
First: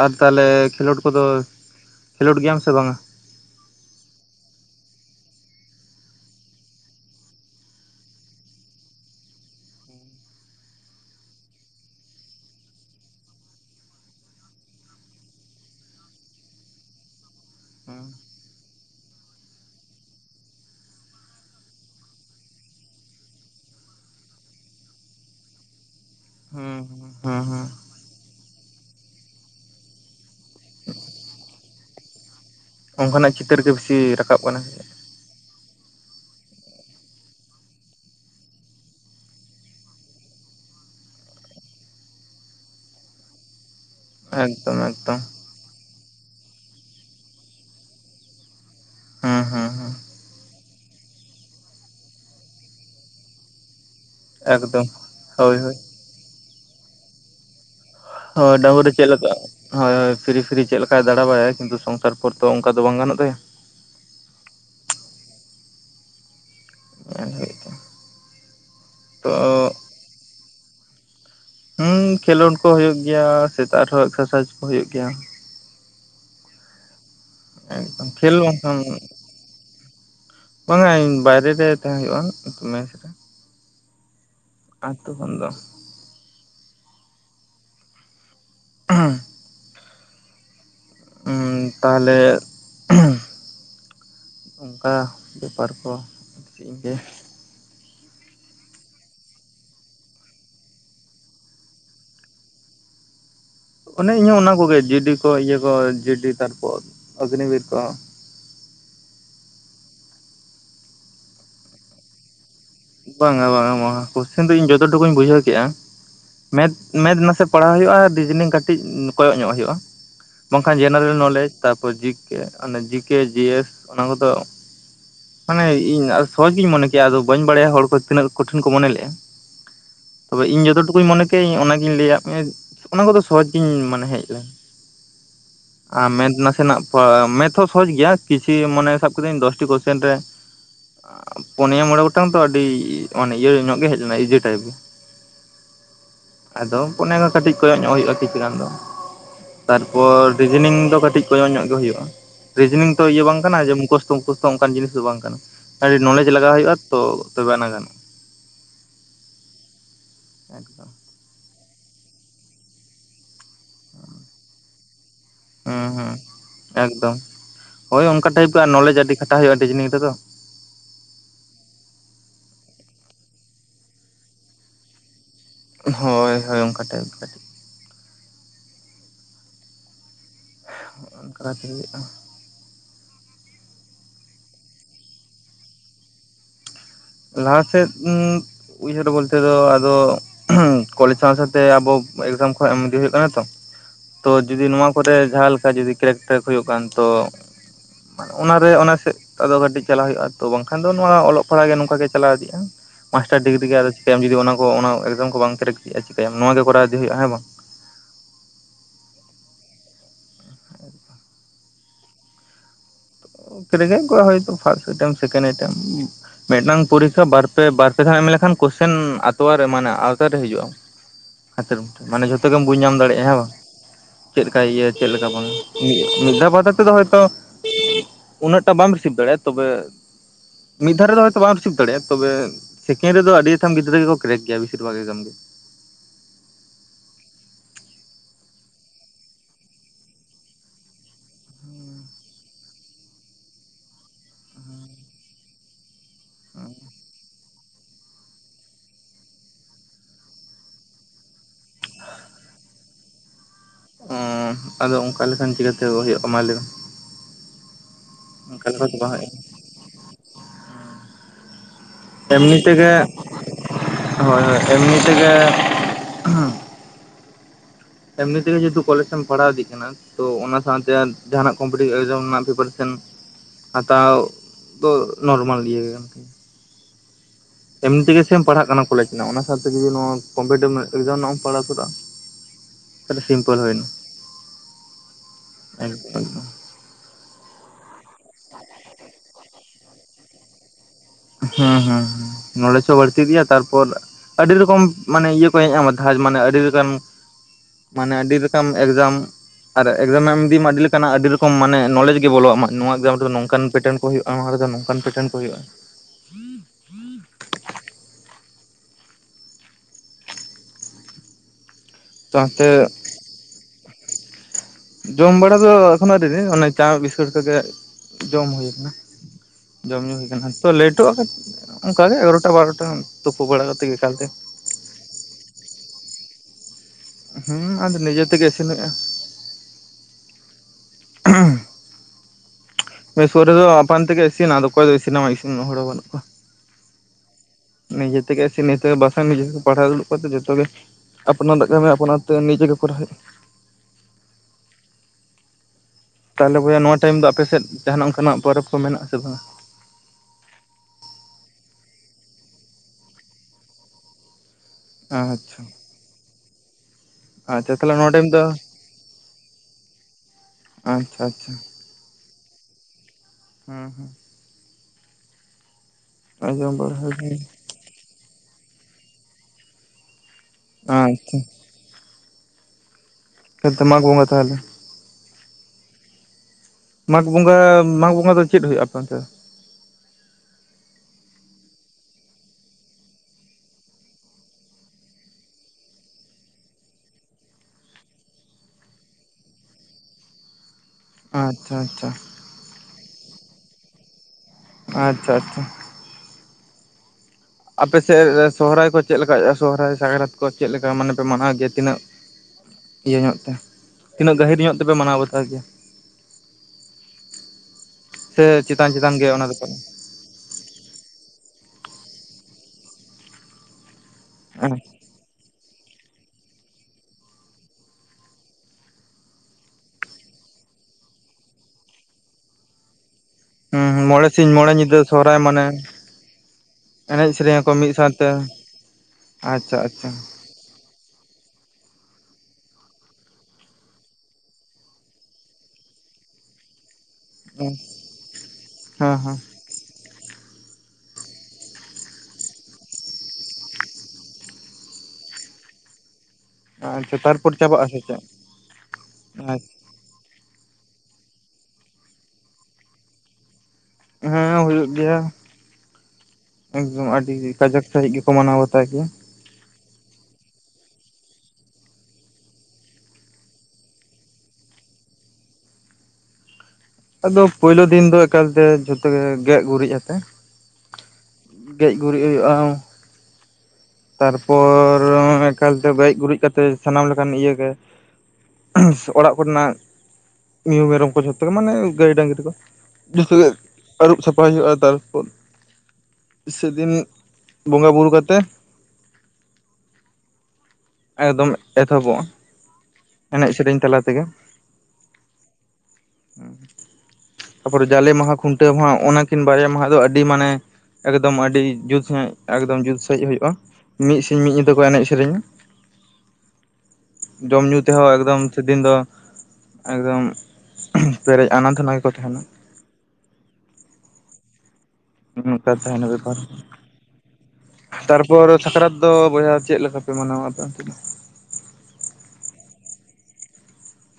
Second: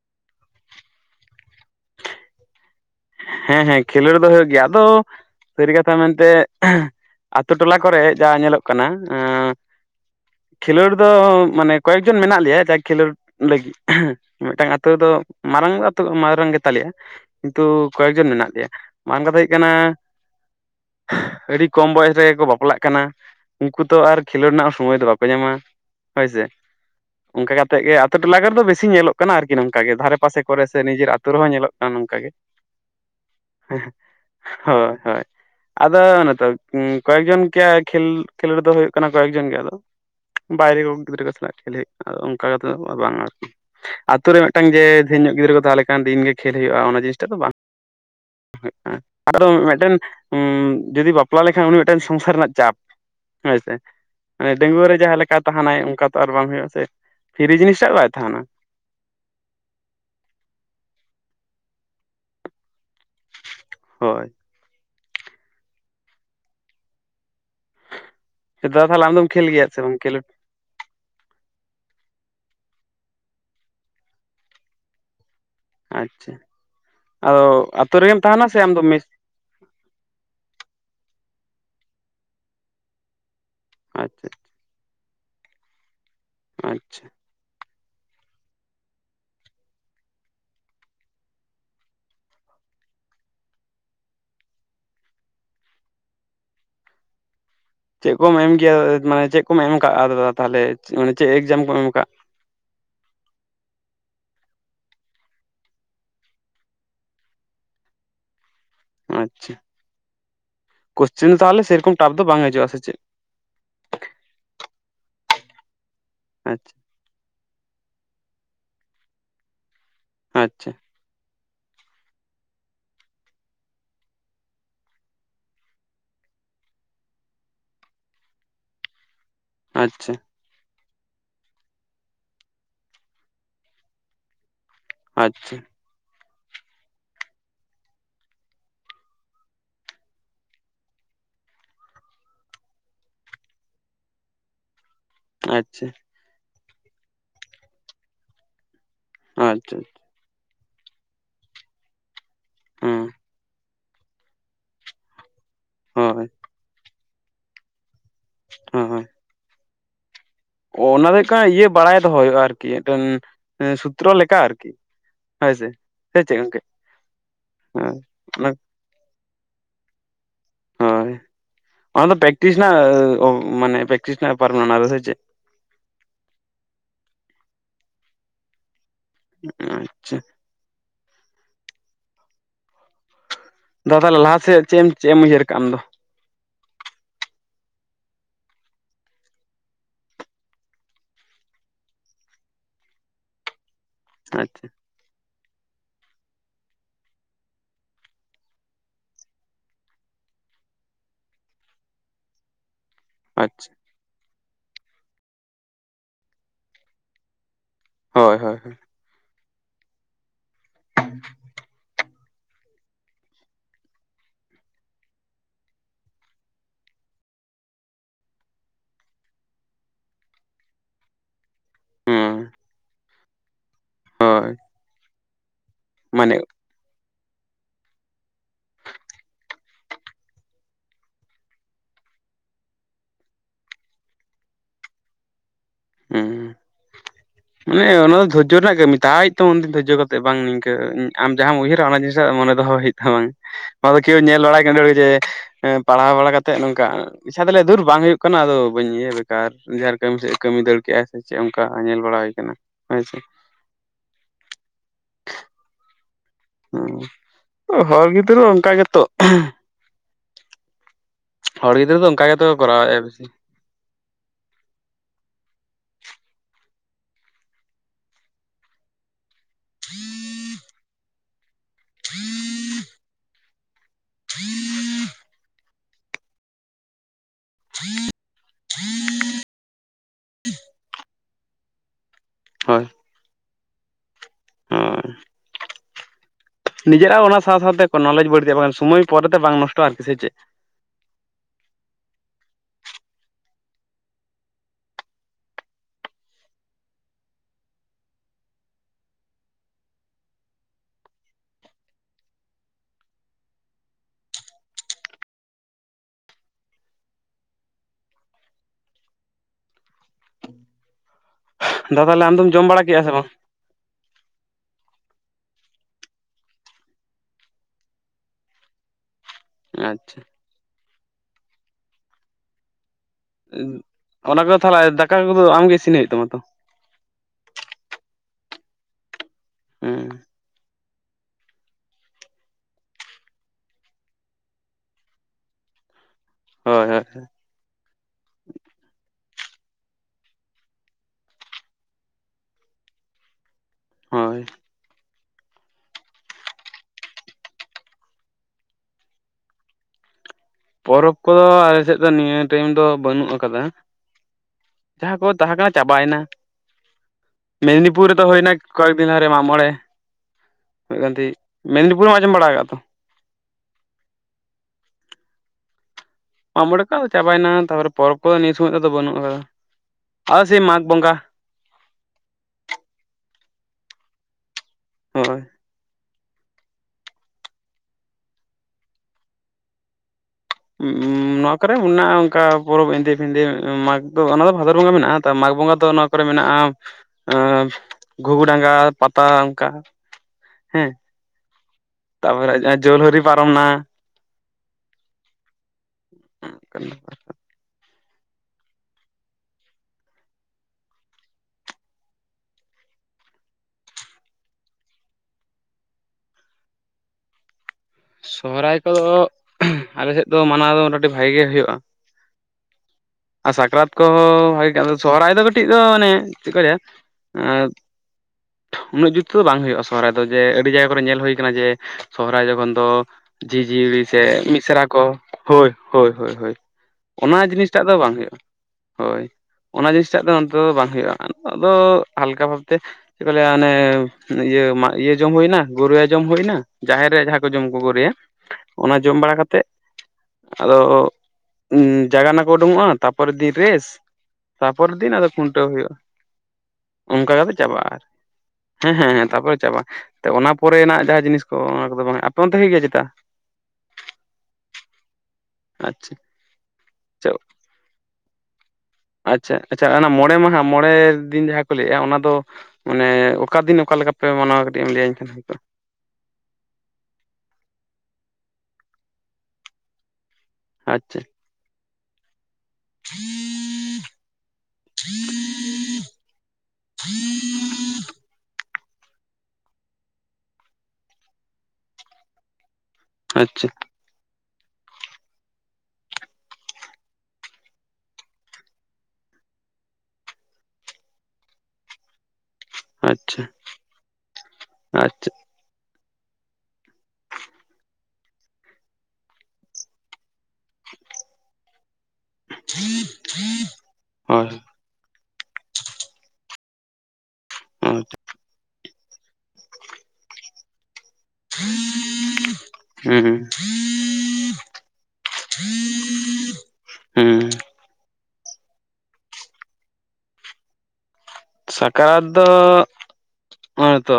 ᱟᱨ ᱛᱟᱦᱚᱞᱮ ᱠᱷᱮᱞᱳᱰ ᱠᱚᱫᱚ ᱠᱷᱮᱞᱳᱰ ᱜᱮᱭᱟᱢ ᱥᱮ ᱵᱟᱝᱟ? ᱦᱮᱸ ᱦᱮᱸ ᱠᱷᱮᱞᱳᱰ ᱫᱚ ᱦᱩᱭᱩᱜ ᱜᱮᱭᱟ ᱟᱫᱚ ᱥᱟᱹᱨᱤ ᱠᱟᱛᱷᱟ ᱢᱮᱱᱛᱮ ᱟᱛᱳ ᱴᱚᱞᱟ ᱠᱚᱨᱮᱜ ᱡᱟ ᱧᱮᱞᱚᱜ ᱠᱟᱱᱟ ᱟᱸ ᱠᱷᱮᱞᱳᱰ ᱫᱚ ᱢᱟᱱᱮ ᱠᱚᱭᱮᱠ ᱡᱚᱱ ᱢᱮᱱᱟᱜ ᱞᱮᱭᱟ ᱡᱟ ᱠᱷᱮᱞᱳᱰ ᱞᱟᱹᱜᱤᱫ ᱢᱤᱫᱴᱟᱝ ᱟᱛᱳ ᱫᱚ ᱢᱟᱨᱟᱝ ᱟᱛ ᱢᱟᱨᱟᱝ ᱜᱮᱛᱟᱞᱮᱭᱟ ᱠᱤᱱᱛᱩ ᱻᱻ ᱦᱩᱸ ᱠᱚᱭᱮᱠ ᱡᱚᱱ ᱢᱮᱱᱟᱜ ᱞᱮᱭᱟ ᱵᱟᱨᱟᱝ ᱠᱟᱛᱷᱟ ᱦᱩᱭᱩᱜ ᱠᱟᱱᱟ ᱟᱹᱰᱤ ᱠᱚᱢ ᱵᱚᱭᱮᱥ ᱨᱮᱜᱮ ᱠᱚ ᱵᱟᱯᱞᱟᱜ ᱠᱟᱱᱟ ᱩᱱᱠᱩ ᱛᱚ ᱟᱨ ᱠᱷᱮᱞᱳᱰ ᱨᱮᱱᱟᱜ ᱥᱚᱢᱚᱭ ᱫᱚ ᱵᱟᱠᱚ ᱧᱟᱢᱟ ᱦᱳᱭ ᱥᱮ ᱦᱩᱸ ᱦᱩᱸ ᱚᱱᱠᱟ ᱦᱩᱸ ᱠᱟᱛᱮᱮᱫ ᱜᱮ ᱟᱛᱳ ᱴᱚᱞᱟ ᱨᱮᱫᱚ ᱵᱮᱥᱤ ᱧᱮᱞᱚᱜ ᱠᱟᱱᱟ ᱟᱨᱠᱤ ᱱᱚᱝᱠᱟ ᱜᱮ ᱫᱷᱟᱨᱮ ᱯᱟᱥᱮ ᱠᱚᱨᱮ ᱥᱮ ᱱᱤᱡᱮᱨ ᱟ ᱟᱹᱛᱩᱳ ᱨᱮᱦᱚᱸ ᱧᱮᱞᱚᱜ ᱠᱟᱱᱟ ᱱᱚᱝᱠᱟ ᱜᱮ ᱾ ᱚᱱᱠᱟᱱᱟᱜ ᱪᱤᱛᱟᱹᱨ ᱜᱮ ᱵᱮᱥᱤ ᱨᱟᱠᱟᱵ ᱠᱟᱱᱟ ᱦᱳᱭ ᱦᱳᱭ ᱟᱫᱚ ᱱᱤᱛᱚᱜ ᱠᱚᱭᱮᱠ ᱡᱚᱱ ᱜᱮ ᱠᱷᱮᱞ ᱠᱷᱮᱞᱳᱰ ᱫᱚ ᱦᱩᱭᱩᱜ ᱠᱟᱱᱟ ᱠᱚᱭᱮᱠ ᱡᱚᱱ ᱜᱮ ᱟᱫᱚ, ᱵᱟᱭᱨᱮ ᱠᱚ ᱜᱤᱫᱽᱨᱟᱹ ᱠᱚ ᱥᱟᱞᱟᱜ ᱠᱷᱮᱞ ᱦᱩᱭᱩᱜ ᱠᱟᱱᱟ ᱚᱱᱠᱟ ᱠᱟᱛᱮᱮᱫ ᱫᱚ ᱵᱟᱝ ᱟᱨᱠᱤ ᱾ ᱟᱛᱳ ᱨᱮ ᱢᱤᱫᱴᱟᱝ ᱮᱠᱫᱚᱢ ᱡᱮ ᱮᱠᱫᱚᱢ ᱫᱷᱮᱨᱧᱚᱜ ᱜᱤᱫᱽᱨᱟᱹ ᱠᱚ ᱛᱟᱦᱚᱞᱮ ᱠᱷᱟᱱ ᱫᱤᱱᱜ ᱜᱮ ᱠᱷᱮᱞ ᱦᱩᱭᱩᱜᱼᱟ ᱚᱱᱟ ᱡᱤᱱᱤᱥᱴᱟᱜ ᱫᱚ ᱵᱟᱝ ᱿ ᱦᱩᱸ ᱟᱨᱫᱚ ᱦᱩᱸ ᱦᱩᱸ ᱢᱤᱫᱴᱮᱱ ᱩᱸ ᱡᱩᱫᱤ ᱵᱟᱯᱞᱟ ᱞᱮᱠᱷᱟᱱ ᱩᱱᱤ ᱢᱤᱫᱴᱟᱱ ᱥᱚᱝᱥᱟᱨ ᱨᱮᱱᱟᱜ ᱪᱟᱯ ᱦᱮᱭᱥᱮ ᱮᱠᱫᱚᱢ ᱰᱟᱺᱜᱩᱣᱟᱹ ᱨᱮ ᱡᱟᱦᱟᱸ ᱞᱮᱠᱟ ᱦᱳᱭ ᱦᱳᱭ ᱛᱟᱦᱮᱱᱟᱭ ᱚᱱᱠᱟ ᱛᱚ ᱟᱨ ᱵᱟᱝ ᱦᱩᱭᱩᱜᱼᱟᱥᱮ ᱯᱷᱤᱨᱨᱤ ᱡᱤᱱᱤᱥ ᱻᱻ ᱦᱳᱭ ᱰᱟᱝᱜᱨᱤ ᱨᱮ ᱪᱮᱫ ᱞᱮᱠᱟ ᱦᱳᱭ ᱦᱳᱭ ᱯᱷᱤᱨᱨᱤ ᱯᱷᱤᱨᱤ ᱪᱮᱫ ᱞᱮᱠᱟᱭ ᱫᱟᱲᱟ ᱵᱟᱲᱟᱭᱟᱭ ᱠᱤᱱᱛᱩ ᱥᱚᱝᱥᱟᱨ ᱯᱚᱨ ᱛᱚ ᱟᱫᱚ ᱵᱟᱝ ᱜᱟᱱᱚᱜ ᱫᱟᱭᱟ ᱾ ᱦᱳᱭ ᱫᱟ ᱛᱟᱦᱞᱮ ᱟᱢ ᱫᱚᱚᱢ ᱛᱚ ᱠᱷᱮᱞ ᱜᱮᱭᱟ ᱥᱮ ᱵᱟᱝ ᱠᱷᱮᱞᱳᱰ ᱦᱮᱸ ᱠᱷᱮᱞᱳᱰ ᱠᱚ ᱦᱩᱭᱩᱜᱜ ᱜᱮᱭᱟ ᱥᱮᱛᱟᱜ ᱨᱮᱦᱚᱸ ᱮᱠᱥᱟᱨᱥᱟᱭᱤᱡᱽ ᱠᱚ ᱦᱚ ᱦᱩᱭᱩᱜ ᱜᱮᱭᱟ, ᱟᱪᱪᱷᱟ ᱟᱫᱚ ᱟᱛᱳ (unintelligible) ᱨᱮᱜᱮᱢ ᱛᱟᱦᱮᱱᱟ ᱥᱮ ᱟᱢ ᱫᱚ ᱛᱮ ᱢᱮᱥ ᱛᱮ ᱛᱟᱸᱦᱮᱱ ᱦᱩᱭᱩᱜᱼᱟ ᱢᱮᱥ ᱨᱮ ᱾ ᱟᱪᱪᱷᱟ ᱟᱪᱪᱷᱟ ᱟᱛᱩ ᱠᱷᱚᱱ ᱫᱚ ᱟᱪᱪᱷᱟ (unintelligible) ᱦᱮᱸ ᱦᱩᱸ ᱛᱟᱦᱚᱞᱮ (unintelligible) ᱚᱱᱠᱟ ᱵᱮᱯᱟᱨ ᱠᱚ (unintelligible) ᱜᱮ ᱪᱮᱫ ᱠᱚᱢ ᱮᱢ ᱠᱮᱭᱟ ᱢᱟᱱᱮ ᱪᱮᱫ ᱠᱚᱢ ᱮᱢ ᱠᱟᱜᱼᱟ ᱫᱟᱫᱟ ᱛᱟᱦᱚᱞᱮᱟᱱᱮ ᱪᱮᱫ ᱮᱠᱡᱟᱢ ᱠᱚᱢ ᱮᱢ ᱠᱟᱜ (inaudible) ᱚᱱᱮ ᱤᱧ ᱦᱚᱸ ᱚᱱᱟ ᱠᱚᱜᱮ ᱡᱤᱰᱤ ᱠᱚ ᱤᱭᱟᱹ ᱠᱚ ᱡᱤᱰᱤ ᱛᱟᱨᱯᱚᱨ ᱚᱜᱱᱤᱵᱤᱨ ᱠᱚ ᱟᱪᱪᱷᱟ ᱠᱚᱥᱪᱟᱱ ᱛᱟᱦᱮ ᱥᱮᱨᱚᱠᱚᱢ ᱴᱟᱯ ᱫᱚ ᱵᱟᱝ ᱦᱤᱡᱩᱜᱼᱟ ᱟ ᱥᱮ ᱪᱮᱫ ᱵᱟᱝᱟ ᱵᱟᱝᱟ ᱢᱟ ᱠᱚᱥᱪᱮᱱ ᱫᱚ ᱤᱧ ᱡᱚᱛᱚ ᱴᱩᱠᱩᱧ ᱵᱩᱡᱷᱟᱹᱣ ᱠᱮᱫᱼᱟ ᱟᱪᱪᱷᱟ ᱢᱮᱛᱷ ᱢᱮᱛᱷ ᱱᱟᱥᱮ ᱯᱟᱲᱦᱟᱜ ᱦᱩᱭᱩᱜᱼᱟ ᱨᱤᱡᱱᱤᱝ ᱠᱟᱹᱴᱤᱡ ᱠᱚᱭᱚᱜ ᱧᱚᱜ ᱦᱩᱭᱩᱜᱼᱟ᱾ ᱟᱪᱪᱷᱟ ᱵᱟᱝᱠᱷᱟᱱ ᱡᱮᱱᱟᱨᱮᱞ ᱱᱚᱞᱮᱡᱽ ᱛᱟᱨᱯᱚᱨ ᱡᱤᱠᱮ ᱡᱤᱠᱮ ᱡᱤ ᱮᱥ ᱚᱱᱟ ᱠᱚᱫᱚ ᱢᱟᱱᱮ ᱤᱧ ᱥᱚᱦᱚᱡ ᱜᱤᱧ ᱢᱚᱱᱮ ᱠᱮᱭᱟ ᱟᱫᱚ ᱵᱟᱹᱧ ᱵᱟᱲᱟᱭᱟ ᱦᱚᱲ ᱠᱚ ᱛᱤᱱᱟᱹᱜ ᱠᱚᱴᱷᱤᱱ ᱠᱚ ᱢᱚᱱᱮ ᱞᱮᱫᱼᱟ ᱟᱪᱪᱷᱟ ᱛᱚᱵᱮ ᱤᱧ ᱡᱚᱛ ᱴᱩᱠᱩ ᱠᱚᱧ ᱢᱚᱱᱮ ᱠᱮᱭᱟ ᱤᱧ ᱚᱱᱟᱜᱤᱧ ᱞᱟᱹᱭᱟᱫ ᱚᱱᱟ ᱠᱚᱫᱚ ᱥᱚᱦᱚᱡ ᱜᱤᱧ ᱢᱟᱱᱮ ᱦᱮᱡ ᱞᱮᱱᱟ ᱟᱪᱪᱷᱟ ᱟᱨ ᱢᱮᱛᱷ ᱱᱟᱥᱮᱱᱟᱜ ᱢᱮᱛᱷ ᱦᱚᱸ ᱥᱚᱦᱚᱡ ᱜᱮᱭᱟ ᱠᱤᱪᱷᱤᱩ ᱢᱟᱱᱮ ᱥᱟᱵ ᱠᱟᱹᱫᱟᱹᱧ ᱫᱚᱥᱴᱤ ᱠᱚᱥᱪᱮᱱ ᱨᱮ ᱯᱩᱱᱮᱭᱟ ᱢᱚᱬᱮ ᱜᱚᱴᱟᱝ ᱛᱚ ᱟᱹᱰᱤ (unintelligible) ᱤᱭᱟᱹ ᱧᱚᱜ ᱜᱮ ᱦᱮᱡ ᱞᱮᱱᱟ ᱤᱡᱤ ᱴᱟᱭᱤᱯ ᱜᱮ ᱟᱪᱪᱷᱟ ᱟᱫᱚ ᱯᱚᱱᱮ ᱠᱚ ᱠᱟᱹᱴᱤᱡ ᱠᱚᱭᱚᱜ ᱧᱚᱜ ᱦᱩᱭᱩᱜᱼᱟ ᱠᱤᱪᱷᱩ ᱜᱟᱱ ᱫᱚ ᱟᱪᱪᱷᱟ ᱛᱟᱨᱯᱚᱨ ᱨᱤᱡᱤᱱᱤᱝ ᱫᱚ ᱠᱟᱹᱴᱤᱡ ᱠᱚᱭᱚᱜ ᱧᱚᱜ ᱜᱮ ᱦᱩᱭᱩᱜᱼᱟ ᱨᱤᱡᱤᱱᱤᱝ ᱦᱮᱸ ᱛᱚ ᱤᱭᱟᱹ ᱵᱟᱝ ᱠᱟᱱᱟ ᱡᱮ ᱢᱩᱠᱚᱥᱛᱚ ᱢᱩᱠᱚᱥᱛᱚ ᱚᱱᱠᱟᱱ ᱡᱤᱱᱤᱥ ᱫᱚ ᱵᱟᱝ ᱠᱟᱱᱟ ᱟᱹᱰᱤ ᱱᱚᱞᱮᱡᱽ ᱦᱳᱭ ᱞᱟᱜᱟᱣ ᱦᱩᱭᱩᱜᱼᱟ ᱛᱚ ᱛᱚᱵᱮ ᱟᱱᱟᱜ ᱜᱟᱱᱚᱜᱼᱟ ᱦᱳᱸ ᱦᱳᱭ ᱚ ᱮᱠᱫᱚᱢ ᱚᱱᱟ ᱫᱚ ᱦᱩᱭᱩᱜ ᱠᱟᱱᱟ ᱤᱭᱟᱹ ᱵᱟᱲᱟᱭ ᱫᱚᱦᱚᱭ ᱦᱩᱭᱩᱜᱼᱟ ᱟᱨᱠᱤ ᱢᱤᱫᱴᱮᱱ ᱥᱩᱛᱨᱚ ᱞᱮᱠᱟ ᱟᱨᱠᱤ ᱦᱳᱭ ᱥᱮ ᱦᱚᱸ ᱦᱚᱸ ᱥᱮ ᱪᱮᱫ ᱜᱚᱝᱠᱮ ᱮᱠᱫᱚᱢ ᱦᱳᱭ ᱳᱭ ᱚᱱᱠᱟ ᱚᱱᱟ ᱴᱟᱭᱤᱯ ᱱᱚᱞᱮᱮᱡ ᱟᱹᱰᱤ ᱠᱷᱟᱴᱟ ᱦᱩᱭᱩᱜᱼᱟᱰᱤᱡᱱᱤᱝ ᱨᱮᱫᱚ ᱦᱳᱭ ᱚᱱᱟ ᱫᱚ ᱯᱨᱮᱠᱴᱤᱥ ᱨᱮᱱᱟᱜ ᱢᱟᱱᱮ ᱯᱨᱮᱠᱴᱤᱥ ᱨᱮᱱᱟᱜ (unintelligible) ᱥᱮ ᱪᱮᱫ ᱦᱳᱭ ᱦᱳᱭ ᱚᱱᱠᱟ ᱴᱟᱭᱤᱯ ᱠᱟᱹᱴᱤᱡ ᱟᱪᱪᱷᱟ (unintelligible) ᱦᱩᱭᱩᱜᱼ (unintelligible) ᱫᱟᱫᱟ ᱞᱟᱦᱟ ᱥᱮᱫ ᱪᱮᱫ ᱮᱢ ᱪᱮᱫ ᱮᱢ ᱩᱭᱦᱟᱹᱨ ᱠᱟᱜ ᱟᱢ ᱫᱚ ᱞᱟᱦᱟ ᱥᱮᱫ (unintelligible) ᱩᱭᱦᱟᱹᱨ ᱵᱚᱞᱛᱮ ᱫᱚ ᱟᱫᱚ ᱠᱚᱞᱮᱡᱽ ᱥᱟᱶ ᱥᱟᱶᱛᱮ ᱟᱵᱚ ᱮᱠᱡᱟᱢ ᱠᱷ ᱮᱢ ᱤᱫᱤ ᱦᱩᱭᱩᱜ ᱠᱟᱱᱟ ᱛᱚ ᱛᱳ ᱡᱚᱫᱤ ᱟᱪᱪᱷᱟ ᱱᱚᱣᱟ ᱠᱚᱨᱮᱜ ᱡᱟᱸᱦᱟ ᱞᱮᱠᱟ ᱡᱚᱫᱤ ᱠᱮᱨᱮᱠᱴᱨᱮᱠ ᱦᱩᱭᱩᱜ ᱠᱟᱱ ᱛᱚ ᱚᱱᱟᱨᱮ ᱚᱱᱟ ᱥᱮᱫ ᱟᱫᱚ ᱠᱟᱹᱴᱤᱡ ᱪᱟᱞᱟᱜ ᱦᱩᱭᱩᱜᱼᱟ ᱛᱚ ᱵᱟᱝᱠᱷᱟᱱ ᱫᱚ ᱱᱚᱣᱟ ᱚᱞᱚᱜ ᱯᱟᱲᱦᱟᱜ ᱜᱮ ᱮ ᱪᱟᱞᱟᱣ ᱤᱫᱤᱜ-ᱟ ᱢᱟᱥᱴᱟᱨ ᱰᱤᱜᱽᱨᱤ ᱟᱪᱪᱷᱟ ᱜᱮ ᱟᱫᱚ ᱪᱤᱠᱟᱹᱭᱟᱢ ᱡᱩᱫᱤ ᱚᱱᱟ ᱚᱱᱟ ᱮᱠᱡᱟᱢ ᱠᱚ ᱵᱟᱝ ᱯᱷᱮᱨᱮᱠᱼᱟ ᱪᱤᱠᱟᱹᱭᱟᱢ ᱱᱚᱣᱟᱣᱟᱜᱮ ᱠᱚᱨᱟᱣ ᱤᱫᱤ ᱦᱩᱭᱩᱜᱼᱟ ᱦᱮᱸ ᱵᱟᱝ ᱦᱳᱭ ᱦᱳᱭ (unintelligible) (unintelligible) ᱢᱤᱫᱴᱟᱝ ᱯᱚᱨᱤᱠᱷᱟ ᱵᱟᱨ ᱯᱮ ᱫᱷᱟᱣ ᱮᱢ ᱞᱮᱠᱷᱟᱱ ᱠᱚᱥᱪᱮᱱ ᱟᱛᱣᱟᱨ ᱨᱮ ᱢᱟᱱᱮ ᱟᱣᱛᱟᱨ ᱨᱮ ᱦᱤᱡᱩᱜᱼᱟ᱾ ᱦᱟᱛᱮ ᱢᱩᱴᱟᱱ ᱦᱮᱸ ᱡᱷᱚᱛᱚ ᱜᱮᱢ ᱵᱩ ᱧᱟᱢ ᱫᱟᱲᱮᱭᱟᱜᱼᱟ ᱦᱮᱸ ᱵᱟᱝ ᱦᱳᱭ ᱪᱮᱫᱞᱮᱠᱟ ᱤᱭᱟᱹ ᱪᱮᱫᱞᱮᱠᱟ ᱵᱟᱝ ᱢᱤᱫ ᱢᱟᱱᱮ ᱫᱷᱟᱣ ᱵᱟᱨ ᱫᱷᱟᱣ ᱛᱮᱫᱚ ᱦᱚᱭᱛᱳ ᱩᱱᱟᱹᱜᱴᱟ ᱵᱟᱢ ᱨᱤᱥᱤᱵᱷ ᱫᱟᱲᱮᱭᱟᱜᱼᱟ ᱛᱚᱵᱮ ᱢᱤᱫ ᱫᱷᱟᱣ ᱨᱮ ᱫᱚ ᱦᱭᱛᱚ ᱵᱟᱢ ᱨᱤᱥᱩᱵᱷ ᱫᱟᱲᱮᱭᱟᱜᱼᱟ ᱛᱚᱵᱮ ᱥᱮᱠᱮᱱᱰ ᱨᱮᱫᱚ ᱟᱹᱰᱤᱛᱚᱢ ᱜᱤᱫᱽᱨᱟᱹ ᱜᱮᱠᱚ ᱠᱨᱮᱠ ᱜᱮᱭᱟ ᱵᱮᱥᱤᱨ ᱵᱷᱟᱜᱽ ᱮ ᱜᱮ ᱦᱮᱸ ᱢᱟᱱᱮ ᱚᱱᱟ ᱫᱚ ᱫᱷᱳᱨᱡᱚ ᱨᱮᱱᱟᱜ ᱠᱟᱹᱢᱤ ᱛᱟᱭᱟᱣ ᱛᱟᱢ ᱩᱱᱫᱤᱱ ᱫᱷᱳᱨᱡᱚ ᱠᱟᱛᱮᱫ ᱵᱟᱝ ᱱᱤᱝᱠᱟᱹ ᱟᱢ ᱡᱟᱦᱟᱸᱢ ᱩᱭᱦᱟᱹᱨᱟ ᱚᱱᱟ ᱡᱤᱱᱤᱥ ᱢᱚᱱᱮ ᱫᱚᱦᱚ ᱦᱩᱭᱩᱜ ᱛᱟᱢ ᱵᱟᱝ ᱱᱚᱣᱟ ᱫᱚ ᱠᱮᱣ ᱧᱮᱞ ᱵᱟᱲᱟᱭ ᱠᱟᱱ ᱡᱮ ᱯᱟᱲᱦᱟᱣ ᱵᱟᱲᱟ ᱠᱟ ᱠᱟᱛᱮᱫ ᱱᱚᱝᱠᱟ ᱟᱪᱪᱷᱟ ᱛᱟᱞᱮ ᱫᱩᱨ ᱵᱟᱝ ᱦᱩᱭᱩᱜ ᱠᱟᱱᱟ ᱟᱫᱚ ᱵᱟᱹᱧ ᱤᱭᱟᱹᱭᱟ ᱵᱮᱠᱟᱨ ᱠᱟᱹᱢᱤ ᱥᱮᱫ ᱮ ᱠᱟᱹᱢᱤ ᱫᱟᱹᱲ ᱠᱮᱜᱼᱟ ᱥᱮ ᱪᱮᱫ ᱚᱱᱠᱟ ᱧᱮᱞ ᱵᱟᱲᱟ ᱦᱩᱭ ᱦᱚᱭ ᱥᱮ ᱚ ᱟᱫᱚ ᱚᱱᱠᱟ ᱞᱮᱠᱟᱱ ᱪᱤᱠᱟᱹᱛᱮ ᱦᱩᱭᱩᱜᱼᱟ᱾ ᱢᱟ ᱞᱟᱹᱭ ᱢᱮ ᱚᱸ ᱦᱚᱲ ᱜᱤᱫᱽᱨᱟᱹ ᱚᱱᱠᱟ ᱞᱮᱠᱟ ᱫᱚ ᱜᱮᱛᱚ᱾ ᱵᱟᱝ ᱦᱩᱭᱩᱜᱼᱟ ᱦᱚᱲ ᱜᱤᱫᱽᱨᱟᱹ ᱫᱚ ᱚᱱᱠᱟ ᱜᱮᱛᱚ ᱠᱚ ᱮᱢᱱᱤ ᱛᱮᱜᱮ ᱠᱚᱨᱟᱣᱮᱫᱼᱟ ᱵᱮᱥᱤ᱾ ᱦᱳᱭ ᱦᱳᱭ ᱮᱢᱱᱤ ᱛᱮᱜᱮ ᱮᱢᱱᱤ ᱛᱮᱜᱮ ᱡᱮᱦᱛᱩ ᱠᱚᱞᱮᱡ ᱮᱢ ᱯᱟᱲᱦᱟᱣ ᱤᱫᱤᱜ ᱠᱟᱱᱟ ᱛᱚ ᱚᱱᱟ ᱥᱟᱶᱛᱮ ᱡᱟᱦᱱᱟᱜ ᱠᱚᱢᱯᱤᱴᱤᱵᱽ ᱮᱠᱡᱟᱢ ᱨᱮᱱᱟᱜ ᱯᱨᱤᱯᱟᱨᱮᱥᱮᱱ ᱦᱟᱛᱟᱣ ᱫᱚ-᱾ ᱱᱚᱨᱢᱟᱞ ᱤᱭᱟᱹ ᱠᱟᱱ ᱜᱤᱭᱟᱹ᱾ ᱮᱢᱱᱤ ᱛᱮᱜᱮᱥᱮᱢ ᱯᱟᱲᱦᱟᱜ ᱠᱟᱱᱟ ᱠᱚᱞᱮᱡᱽ ᱨᱮᱱᱟᱜ ᱚᱱᱟ ᱥᱟᱶᱛᱮ ᱡᱚᱫᱤ ᱱᱚᱣᱟ ᱠᱚᱢᱯᱤᱴᱤᱵᱷ ᱮᱠᱡᱟᱢ ᱨᱮᱱᱟᱜ ᱮᱢ ᱯᱟᱲᱟᱣ ᱩᱛᱟᱹᱨᱼᱟ᱾ ᱦᱳᱭ ᱟᱹᱰᱤ ᱥᱤᱢᱯᱚᱞ ᱦᱩᱭᱮᱱᱟ ᱾ ᱩᱸ ᱮᱠᱫᱚᱢ ᱮᱠᱫᱚᱢ ᱱᱤᱡᱮᱨᱟᱜ ᱚᱱᱟ ᱥᱟᱶ ᱥᱟᱶᱛᱮ ᱱᱚᱞᱮᱡᱽ ᱵᱟᱹᱲᱛᱤᱜᱼᱟ ᱵᱟᱝᱠᱷᱟᱱ ᱥᱚᱢᱚᱭ ᱯᱚᱨᱮᱛᱮ ᱵᱟᱝ ᱱᱚᱥᱴᱚᱜᱼᱟ ᱟᱨᱠᱤ᱾ ᱥᱮ ᱪᱮᱫ? ᱦᱮᱸ ᱦᱮᱸ ᱱᱚᱞᱮᱡᱽ ᱦᱚᱸ ᱵᱟᱹᱲᱛᱤ ᱤᱫᱤᱜ-ᱟ᱾ ᱛᱟᱨᱯᱚᱨ ᱟᱹᱰᱤ ᱨᱚᱠᱚᱢ ᱢᱟᱱᱮ ᱤᱭᱟᱹ ᱠᱚ ᱦᱮᱡ ᱟᱢᱟ ᱫᱷᱟᱡᱽ ᱢᱟᱱᱮ ᱟᱹᱰᱤ ᱞᱮᱠᱟᱱ ᱢᱟᱱᱮ ᱟᱹᱰᱤ ᱞᱮᱠᱟᱱ ᱮᱠᱡᱟᱢ ᱟᱨ ᱮᱠᱡᱟᱢᱮ ᱮᱢ ᱤᱫᱤ ᱢᱟ ᱟᱹᱰᱤ ᱞᱮᱠᱟᱱᱟᱜ ᱟᱹᱰᱤ ᱨᱚᱠᱚᱢ ᱢᱟᱱᱮ ᱱᱚᱞᱮᱡ ᱜᱮ ᱵᱚᱞᱚᱜ ᱟ ᱢᱟ ᱱᱚᱣᱟ ᱮᱠᱡᱟᱢ ᱨᱮᱫᱚ ᱱᱚᱝᱠᱟᱱ ᱯᱮᱴᱟᱱ ᱠᱚ ᱦᱩᱭᱩᱜᱼᱟ᱾ ᱚᱱᱟ ᱱᱚᱝᱠᱟᱱ ᱯᱮᱴᱮᱱ ᱠᱚ ᱦᱩᱭᱩᱜᱼᱟ᱾ ᱫᱟᱫᱟ ᱛᱟᱦᱚᱞᱮ ᱟᱢᱫᱚᱢ ᱥᱟᱶᱛᱮ ᱡᱚᱢ ᱵᱟᱲᱟ ᱠᱮᱫᱼᱟ ᱥᱮ ᱵᱟᱝ? ᱡᱚᱢ ᱵᱟᱲᱟ ᱫᱚ ᱮᱠᱷᱚᱱᱳ ᱟᱹᱰᱤ ᱚᱱ ᱪᱟ ᱵᱤᱥᱴ ᱠᱚᱜᱮ ᱡᱚᱢ ᱦᱩᱭᱩ ᱟᱠᱟᱱᱟ᱾ ᱡᱚᱢ ᱧᱩᱩ ᱟᱪᱪᱷᱟ ᱦᱩᱭ ᱠᱟᱱᱟ ᱛᱚ ᱞᱮᱴᱚᱜᱼᱟ ᱚᱱᱠᱟᱜᱮ ᱮᱜᱟᱨᱚᱴᱟ ᱵᱟᱨᱚᱴᱟ᱾ ᱛᱩᱯᱩ ᱵᱟᱲᱟ ᱠᱟᱛᱮ ᱜᱮ ᱮᱠᱟᱞᱛᱮ ᱚᱱᱟ ᱠᱚᱫᱚ ᱛᱟᱦᱚᱞᱮ ᱫᱟᱠᱟ ᱠᱚᱫᱚ ᱟᱢ ᱜᱮ ᱤᱥᱤᱱ ᱦᱩᱭᱩᱜ ᱛᱟᱢᱟ ᱛᱚ? ᱦᱮᱸ ᱟᱫᱚ ᱱᱤᱡᱮ ᱛᱮᱜᱮ ᱤᱥᱤᱱ ᱦᱩᱭᱩᱜᱼᱟ᱾ ᱦᱮᱸ ᱢᱮᱥ ᱥᱩᱨ ᱨᱮᱫᱚ ᱟᱯᱟᱱ ᱛᱮᱜᱮ ᱤᱥᱤᱱᱟ ᱟᱫᱚ ᱚᱠᱚᱭ ᱫᱚ ᱤᱥᱤᱱᱟᱢᱟ ᱤᱥᱤᱱ ᱦᱚᱲ ᱦᱚᱸ ᱵᱟᱹᱱᱩᱜ ᱠᱚᱣᱟ᱾ ᱮᱸᱦᱮᱜ ᱥᱮ ᱱᱤᱡᱮ ᱛᱮᱜᱮ ᱤᱥᱤᱱ ᱱᱤᱡᱮ ᱛᱮᱜᱮ ᱵᱟᱥᱟᱱ ᱱᱤᱡᱮ ᱛᱮᱜᱮ ᱯᱟᱲᱦᱟᱣ ᱫᱩᱲᱩᱵ ᱠᱚᱣᱟ ᱡᱚᱛᱚᱜ ᱜᱮ ᱟᱯᱱᱟᱨᱟᱜ ᱠᱟᱹᱢᱤ ᱟᱯᱱᱟᱨᱛᱮ ᱱᱤᱡᱮ ᱜᱮ ᱠᱚᱨᱟᱣ ᱦᱩᱭᱩᱜ-ᱟ ᱾ ᱦᱳᱭ ᱛᱟᱦᱞᱮ ᱵᱚᱭᱦᱟ ᱱᱚᱣᱟ ᱴᱟᱭᱤᱢ ᱫᱚ ᱟᱯᱮ ᱥᱮᱫ ᱡᱟᱦᱟᱱᱟᱜ ᱚᱱᱠᱟᱱᱟᱜ ᱯᱚᱨᱚᱵᱽ ᱠᱚ ᱢᱮᱱᱟᱜ ᱟᱥᱮ ᱵᱟᱝᱟ? ᱯᱚᱨᱚᱵᱽ ᱠᱚᱫᱚ ᱟᱞᱮ ᱥᱮᱫ ᱫᱚ ᱱᱤᱭᱟᱹ ᱴᱟᱭᱤᱢ ᱫᱚ ᱵᱟᱹᱱᱩᱜ ᱟᱠᱟᱫᱟ᱾ ᱡᱟᱦᱟᱸ ᱠᱚ ᱛᱟᱦᱮᱸ ᱟᱪᱪᱷᱟ ᱠᱟᱱᱟ ᱪᱟᱵᱟᱭᱮᱱᱟ᱾ ᱟᱪᱪᱷᱟ ᱛᱟᱦᱚᱞᱮ ᱢᱮᱫᱽᱱᱤᱯᱩᱨ ᱱᱚᱣᱟ ᱨᱮᱫᱚ ᱴᱟᱭᱤᱢ ᱫᱚ ᱦᱩᱭᱱᱟ ᱠᱚᱭᱮᱠ ᱫᱤᱱ ᱞᱟᱦᱟᱨᱮ ᱢᱟᱜ ᱢᱚᱬᱮ᱾ ᱦᱩᱭ ᱟᱪᱪᱷᱟ ᱠᱟᱹᱴᱤᱡ ᱟᱪᱪᱷᱟ ᱢᱮᱫᱽᱱᱤᱯᱩᱨ ᱨᱮᱢ ᱟᱸᱡᱚᱢ ᱵᱟᱲᱟ ᱠᱟᱜ ᱛᱚ? ᱦᱮᱸ ᱦᱮᱸ ᱢᱟᱜ ᱟᱸᱡᱚᱢ ᱢᱚᱬᱮ ᱠᱚ ᱵᱟᱲᱟ ᱟᱫᱚ ᱦᱩᱭ ᱪᱟᱵᱟᱭᱱᱟ ᱛᱟᱨᱯᱚᱨᱮ ᱯᱚᱨᱚᱵᱽ ᱠᱚᱫᱚ ᱱᱤᱭᱟᱹ ᱥᱚᱢᱚᱭ ᱫᱚ ᱵᱟᱹᱱᱩᱜ ᱟᱠᱟᱫᱟ᱾ ᱟ ᱥᱮ ᱢᱟᱜᱽ ᱠᱟᱱᱟ ᱵᱚᱸᱜᱟ ᱦᱮᱸᱛᱚ ᱢᱟᱜᱽ ᱵᱚᱸᱜᱟ ᱛᱟᱦᱚᱞᱮ᱾ ᱦᱳᱭ᱾ ᱢᱟᱜᱽ ᱵᱚᱸᱜᱟ ᱢᱟᱜᱽ ᱵᱚᱸᱜᱟ ᱫᱚ ᱪᱮᱫ ᱦᱩᱭᱩᱜᱼᱟ ᱟᱯᱮ ᱚᱱᱛᱮ ᱩᱸᱻ ᱦᱩᱸ ᱱᱚᱣᱟ ᱠᱚᱨᱮ ᱢᱮᱱᱟᱜᱼᱟ ᱚᱱᱠᱟ ᱯᱚᱨᱚᱵᱽ ᱤᱱᱤᱫᱤ ᱯᱷᱤᱱᱸᱫᱤ ᱢᱟᱜᱽ ᱫᱚ ᱚᱱᱟ ᱫᱚ ᱵᱷᱟᱫᱚᱨ ᱵᱚᱸᱜᱟ ᱢᱮᱱᱟᱜᱼᱟ ᱛᱚ ᱢᱟᱜᱽ ᱵᱚᱸᱜᱟ ᱫᱚ ᱱᱚᱣᱟ ᱠᱚᱨᱮ ᱢᱮᱱᱟᱜᱼᱟ ᱜᱩᱜᱩᱰᱟᱸᱜᱟ ᱯᱟᱛᱟ ᱚᱱᱠᱟ ᱦᱮᱸ ᱟᱪᱪᱷᱟ ᱟᱪᱪᱷᱟ ᱛᱟᱯᱚᱨᱮ ᱡᱟᱦᱟᱸ ᱡᱳᱞ ᱦᱚᱨᱤ ᱯᱟᱨᱚᱢᱱᱟ ᱟᱪᱪᱷᱟ ᱟᱪᱪᱷᱟ᱾ (inaudible) ᱟᱯᱮ ᱥᱮᱫ ᱥᱚᱦᱨᱟᱭ ᱠᱚ ᱪᱮᱫ ᱞᱮᱠᱟ ᱦᱩᱭᱩᱜᱼᱟ ᱥᱚᱦᱨᱟᱭ ᱥᱟᱠᱨᱟᱛ ᱠᱚ ᱪᱮᱫ ᱞᱮᱠᱟ ᱢᱟᱱᱮ ᱯᱮ ᱢᱟᱱᱟᱣ ᱜᱮᱭᱟ? ᱛᱤᱱᱟᱹᱜ ᱤᱭᱟᱹ ᱧᱚᱜ ᱛᱮ ᱛᱤᱱᱟᱹᱜ ᱜᱟᱹᱦᱤᱨ ᱧᱚᱜ ᱛᱮᱯᱮ ᱢᱟᱱᱟᱣ ᱵᱟᱛᱟᱣ ᱜᱮᱭᱟ? (inaudible) ᱥᱮ ᱥᱚᱨᱦᱟᱭ ᱪᱮᱛᱟᱱ ᱠᱚᱫᱚ ᱪᱮᱛᱟᱱ ᱜᱮ ᱚᱱᱟ ᱫᱚᱯᱮ ᱟᱞᱮ ᱥᱮᱫ ᱫᱚ ᱢᱟᱱᱟᱣ ᱫᱚ ᱟᱹᱰᱤ ᱵᱷᱟᱜᱮ ᱜᱮ ᱦᱩᱭᱩᱜᱼᱟ᱾ ᱟᱨ ᱥᱟᱠᱨᱟᱛ ᱠᱚᱦᱚᱸ ᱵᱷᱟᱜᱮ ᱜᱮ ᱟᱫᱚ ᱥᱚᱨᱦᱟᱭ ᱫᱚ ᱠᱟᱹᱴᱤᱡ ᱫᱚ ᱚᱱᱮ ᱪᱤᱠᱟᱭᱟ ᱮᱸᱫ ᱩᱱᱟᱹᱜ ᱡᱩᱛ ᱛᱮᱫᱚ ᱵᱟᱝ ᱦᱩᱭᱩᱜᱼᱟ ᱥᱚᱦᱨᱟᱭ ᱫᱚ ᱡᱮ ᱟᱹᱰᱤ ᱡᱟᱭᱜᱟ ᱠᱚᱨᱮ ᱧᱮᱞ ᱦᱩᱭ ᱠᱟᱱᱟ ᱡᱮ ᱥᱚᱦᱨᱟᱭ ᱡᱚᱠᱷᱚᱱ ᱛᱚ ᱡᱷᱤ ᱦᱩᱸ ᱡᱤᱣᱲᱤ ᱥᱮ ᱢᱚᱬᱮ ᱥᱤᱧ ᱢᱚᱬᱮ ᱢᱤᱥᱨᱟ ᱧᱤᱫᱟᱹ ᱠᱚ ᱥᱚᱦᱨᱟᱭ ᱢᱟᱱᱮ ᱦᱳᱭ ᱦᱳᱭ ᱦᱳᱭ ᱮᱱᱮᱡ ᱚᱱᱟ ᱥᱮᱨᱮᱧ ᱟᱠᱚ ᱡᱤᱱᱤᱥᱴᱟᱜ ᱢᱤᱫ ᱫᱚ ᱵᱟᱝ ᱥᱟᱶᱛᱮ ᱦᱩᱭᱩᱜᱼᱟ ᱦᱳᱭ ᱟᱪᱪᱷᱟ ᱚᱱᱟ ᱟᱪᱪᱷᱟ ᱡᱤᱱᱤᱥᱴᱟᱜ ᱫᱚ ᱚᱱᱛᱮ ᱫᱚ ᱵᱟᱝ ᱦᱩᱭᱩᱜᱼᱟ᱾ ᱟᱫᱚ ᱦᱟᱞᱠᱟ ᱵᱷᱟᱵᱛᱮ ᱪᱮᱫ ᱠᱚ ᱞᱟᱹᱭᱟ ᱚᱱᱮ ᱤᱭᱟᱹ (inaudible) ᱤᱭᱟ (unintelligible) ᱡᱚᱢ ᱦᱩᱭᱱᱟ ᱜᱳᱨᱭᱟ ᱡᱚᱢ ᱡᱚᱢ ᱦᱩᱭᱱᱟ ᱡᱟᱦᱮᱨ ᱨᱮ ᱡᱟᱦᱟᱸ ᱠᱚ ᱡᱚᱢ ᱦᱮᱸ ᱠᱚ ᱜᱳᱨᱭᱟ ᱚᱱᱟ ᱡᱚᱢ ᱵᱟᱲᱟ ᱦᱮᱸ ᱠᱟᱛᱮᱜ ᱟᱫᱚ ᱡᱟᱜᱟᱱᱱᱟ ᱠᱚ ᱳᱰᱩᱝᱚᱸᱜᱼᱟ ᱛᱟᱨᱯᱚᱨᱮᱨ ᱫᱤᱱ ᱨᱮᱥ ᱛᱟᱨᱯᱚᱨ ᱫᱤᱱ ᱟᱫᱚ ᱠᱷᱩᱱᱴᱟᱹᱣ ᱦᱩᱭᱩᱜᱼᱟ᱾ ᱟᱪᱪᱷᱟ ᱚᱱᱠᱟ ᱛᱟᱨᱯᱚᱨ ᱠᱟᱛᱮᱜ ᱪᱟᱵᱟᱜ ᱪᱟᱵᱟᱜᱼᱟ ᱟᱥᱮ ᱟᱨ ᱪᱮᱫ? ᱦᱮᱸ ᱦᱮᱸ ᱦᱮᱸ ᱛᱟᱯᱚᱨᱮ ᱟᱪᱪᱷᱟ ᱪᱟᱵᱟᱜᱼᱟ ᱛᱚ ᱚᱱᱟ ᱯᱚᱨᱮᱱᱟᱜ ᱡᱟᱦᱟᱸ ᱡᱤᱱᱤᱥ ᱛᱚ ᱚᱱᱟ ᱠᱚᱫᱚ ᱵᱟᱝ ᱟᱯᱮ ᱚᱱᱛᱮ ᱦᱩᱭᱩᱜ ᱜᱮᱭᱟ ᱪᱮᱛᱟ? ᱦᱮᱸ ᱦᱩᱭᱩᱜ ᱜᱮᱭᱟ ᱟᱪᱪᱷᱟ ᱮᱠᱫᱚᱢ ᱟᱹᱰᱤ ᱠᱟᱡᱟᱠ ᱥᱟᱺᱦᱤᱡ ᱜᱮᱠᱚ ᱢᱟᱱᱟᱣ ᱵᱟᱛᱟ ᱟᱪᱪᱷᱟ ᱟᱪᱪᱷᱟ ᱚᱱᱟ ᱢᱚᱬᱮ ᱢᱟᱦᱟ ᱢᱚᱬᱮ ᱫᱤᱱ ᱡᱟᱦᱟᱸ ᱠᱚ ᱞᱟᱹᱭᱮᱫᱼᱟ ᱚᱱᱟ ᱫᱚ ᱢᱟᱱᱮ ᱚᱠᱟ ᱫᱤᱱ ᱚᱠᱟ ᱞᱮᱠᱟ ᱯᱮ ᱢᱟᱱᱟᱣ ᱠᱟᱹᱴᱤᱡ ᱮᱢ ᱞᱟᱹᱭᱟᱹ ᱤᱧ ᱠᱷᱟᱱ ᱦᱳᱭ ᱠᱚᱜ-ᱟ᱾ (inaudible) ᱟᱫᱚ ᱯᱳᱭᱞᱳ ᱫᱤᱱ ᱫᱚ ᱮᱠᱟᱞᱛᱮ ᱡᱷᱚᱛᱚ ᱜᱮ ᱜᱮᱡ ᱜᱩᱨᱤᱡ ᱟᱛᱮ ᱟᱪᱪᱷᱟ ᱜᱮᱡ ᱜᱩᱨᱤᱡ ᱦᱩᱭᱩᱜᱼᱟ ᱛᱟᱨᱯᱚᱨ ᱮᱠᱟᱞᱛᱮ ᱜᱮᱡ ᱜᱩᱨᱤᱡ ᱠᱟᱛᱮᱜ ᱥᱟᱱᱟᱢ ᱞᱮᱠᱟᱱ ᱤᱭᱟᱹ ᱜᱮ ᱚᱲᱟᱜ ᱠᱚᱨᱮᱱᱟᱜ ᱢᱤᱦᱩᱸ ᱢᱮᱨᱚᱢ ᱠᱚ ᱡᱷᱚᱛᱚ ᱜᱮ ᱢᱟᱱᱮ ᱜᱟᱹᱭ ᱰᱟᱸᱝᱨᱤ ᱠᱚ ᱡᱚᱛᱚ ᱜᱮ ᱟᱪᱪᱷᱟ ᱟᱨᱩᱵ ᱥᱟᱯᱷᱟ ᱥᱟᱯᱟᱭ ᱦᱩᱭᱩᱜᱼᱟ ᱛᱟᱨᱯᱚᱨ ᱥᱮ ᱫᱤᱱ ᱵᱚᱸᱜᱟ ᱵᱩᱨᱩ ᱠᱟᱛᱮ ᱮᱠᱫᱚᱢ ᱮᱛᱚᱦᱚᱵᱚᱜᱼᱟ ᱟᱪᱪᱷᱟ ᱮᱱᱮᱡ ᱥᱮᱨᱮᱧ ᱛᱟᱞᱟ ᱛᱮᱜᱮ ᱟᱪᱪᱷᱟ ᱛᱟᱯᱚᱨᱮ ᱡᱟᱞᱮ ᱢᱟᱦᱟ ᱠᱷᱩᱱᱴᱟᱹᱣ ᱢᱟᱦᱟ ᱚᱱᱟᱠᱤᱱ ᱵᱟᱨᱭᱟ ᱢᱟᱦᱟ ᱫᱚ ᱟᱹᱰᱤ ᱢᱟᱱᱮ ᱮᱠᱫᱚᱢ ᱟᱹᱰᱤ ᱡᱩᱛ ᱥᱟᱺᱦᱤᱡ ᱮᱠᱫᱚᱢ ᱡᱩᱛ ᱥᱟᱺᱦᱤᱡ ᱦᱩᱭᱩᱜᱼᱟ ᱢᱤᱫ ᱥᱤᱧ ᱦᱳᱭ ᱢᱤᱫ ᱧᱤᱫᱟᱹ ᱠᱚ ᱮᱱᱮᱡ ᱥᱮᱨᱮᱧᱟ ᱡᱚᱢ ᱧᱩ ᱦᱳᱭ ᱛᱮᱦᱚᱸ ᱮᱠᱫᱚᱢ ᱥᱮᱫᱤᱱ ᱫᱚ ᱮᱠᱫᱚᱢ ᱯᱮᱨᱮᱡ ᱟᱱᱟᱴᱟᱱᱟ ᱜᱮᱠᱚ ᱛᱟᱦᱮᱱᱟ᱾ ᱦᱩᱸ ᱦᱩᱸ ᱚᱝᱠᱟ ᱛᱟᱦᱮᱱᱟ ᱵᱮᱯᱟᱨ ᱦᱮᱸ ᱛᱟᱨᱯᱚᱨ ᱥᱟᱠᱨᱟᱛ ᱫᱚ ᱵᱚᱭᱦᱟ ᱪᱮᱫ ᱞᱮᱠᱟ ᱯᱮ ᱢᱟᱱᱟᱣᱟ ᱟᱯᱮ ᱚᱱᱛᱮ ᱫᱚ? ᱥᱟᱠᱨᱟᱛ ᱫᱚ ᱚᱭ ᱛᱚ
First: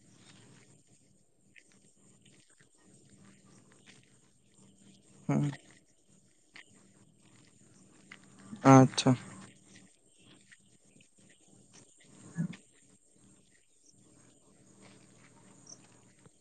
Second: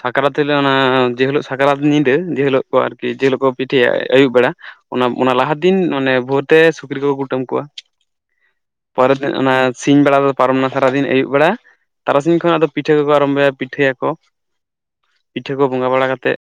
ᱥᱟᱠᱨᱟᱛ ᱦᱤᱞᱳᱜ ᱚᱱᱟ ᱡᱮᱦᱤᱞᱳᱜ ᱥᱟᱠᱨᱟᱛ ᱧᱤᱫᱟᱹ ᱡᱮᱦᱤᱞᱳᱜ ᱠᱚ ᱟᱨᱠᱤ ᱡᱮᱦᱤᱞᱳᱜ ᱠᱚ ᱯᱤᱴᱷᱟᱹᱭᱟ ᱟᱹᱭᱩᱵ ᱵᱮᱲᱟ ᱚᱱᱟ ᱚᱱᱟ ᱦᱩᱸ ᱞᱟᱦᱟ ᱫᱤᱱ ᱢᱟᱱᱮ ᱵᱷᱳᱨ ᱛᱮ ᱥᱩᱠᱨᱤ ᱠᱚ ᱠᱩᱴᱟᱹᱢ ᱠᱚᱣᱟ ᱟᱪᱪᱷᱟ ᱯᱚᱨᱮᱨ ᱫᱤᱱ ᱚᱱᱟ ᱥᱤᱧ ᱵᱮᱲᱟ ᱫᱚ ᱯᱟᱨᱚᱢᱱᱟ ᱥᱟᱨᱟᱫᱤᱱ ᱟᱹᱭᱩᱵ ᱵᱮᱲᱟ ᱛᱟᱨᱟᱥᱤᱧ ᱠᱷᱚᱱ ᱟᱫᱚ ᱯᱤᱴᱷᱟᱹ ᱠᱚᱠᱚ ᱟᱨᱚᱢᱵᱚᱭᱟ ᱯᱤᱴᱷᱟᱹᱭᱟᱠᱚ ᱯᱤᱴᱷᱟᱹ ᱠᱚ ᱵᱚᱸᱜᱟ ᱵᱟᱲᱟ ᱠᱟᱛᱮᱫ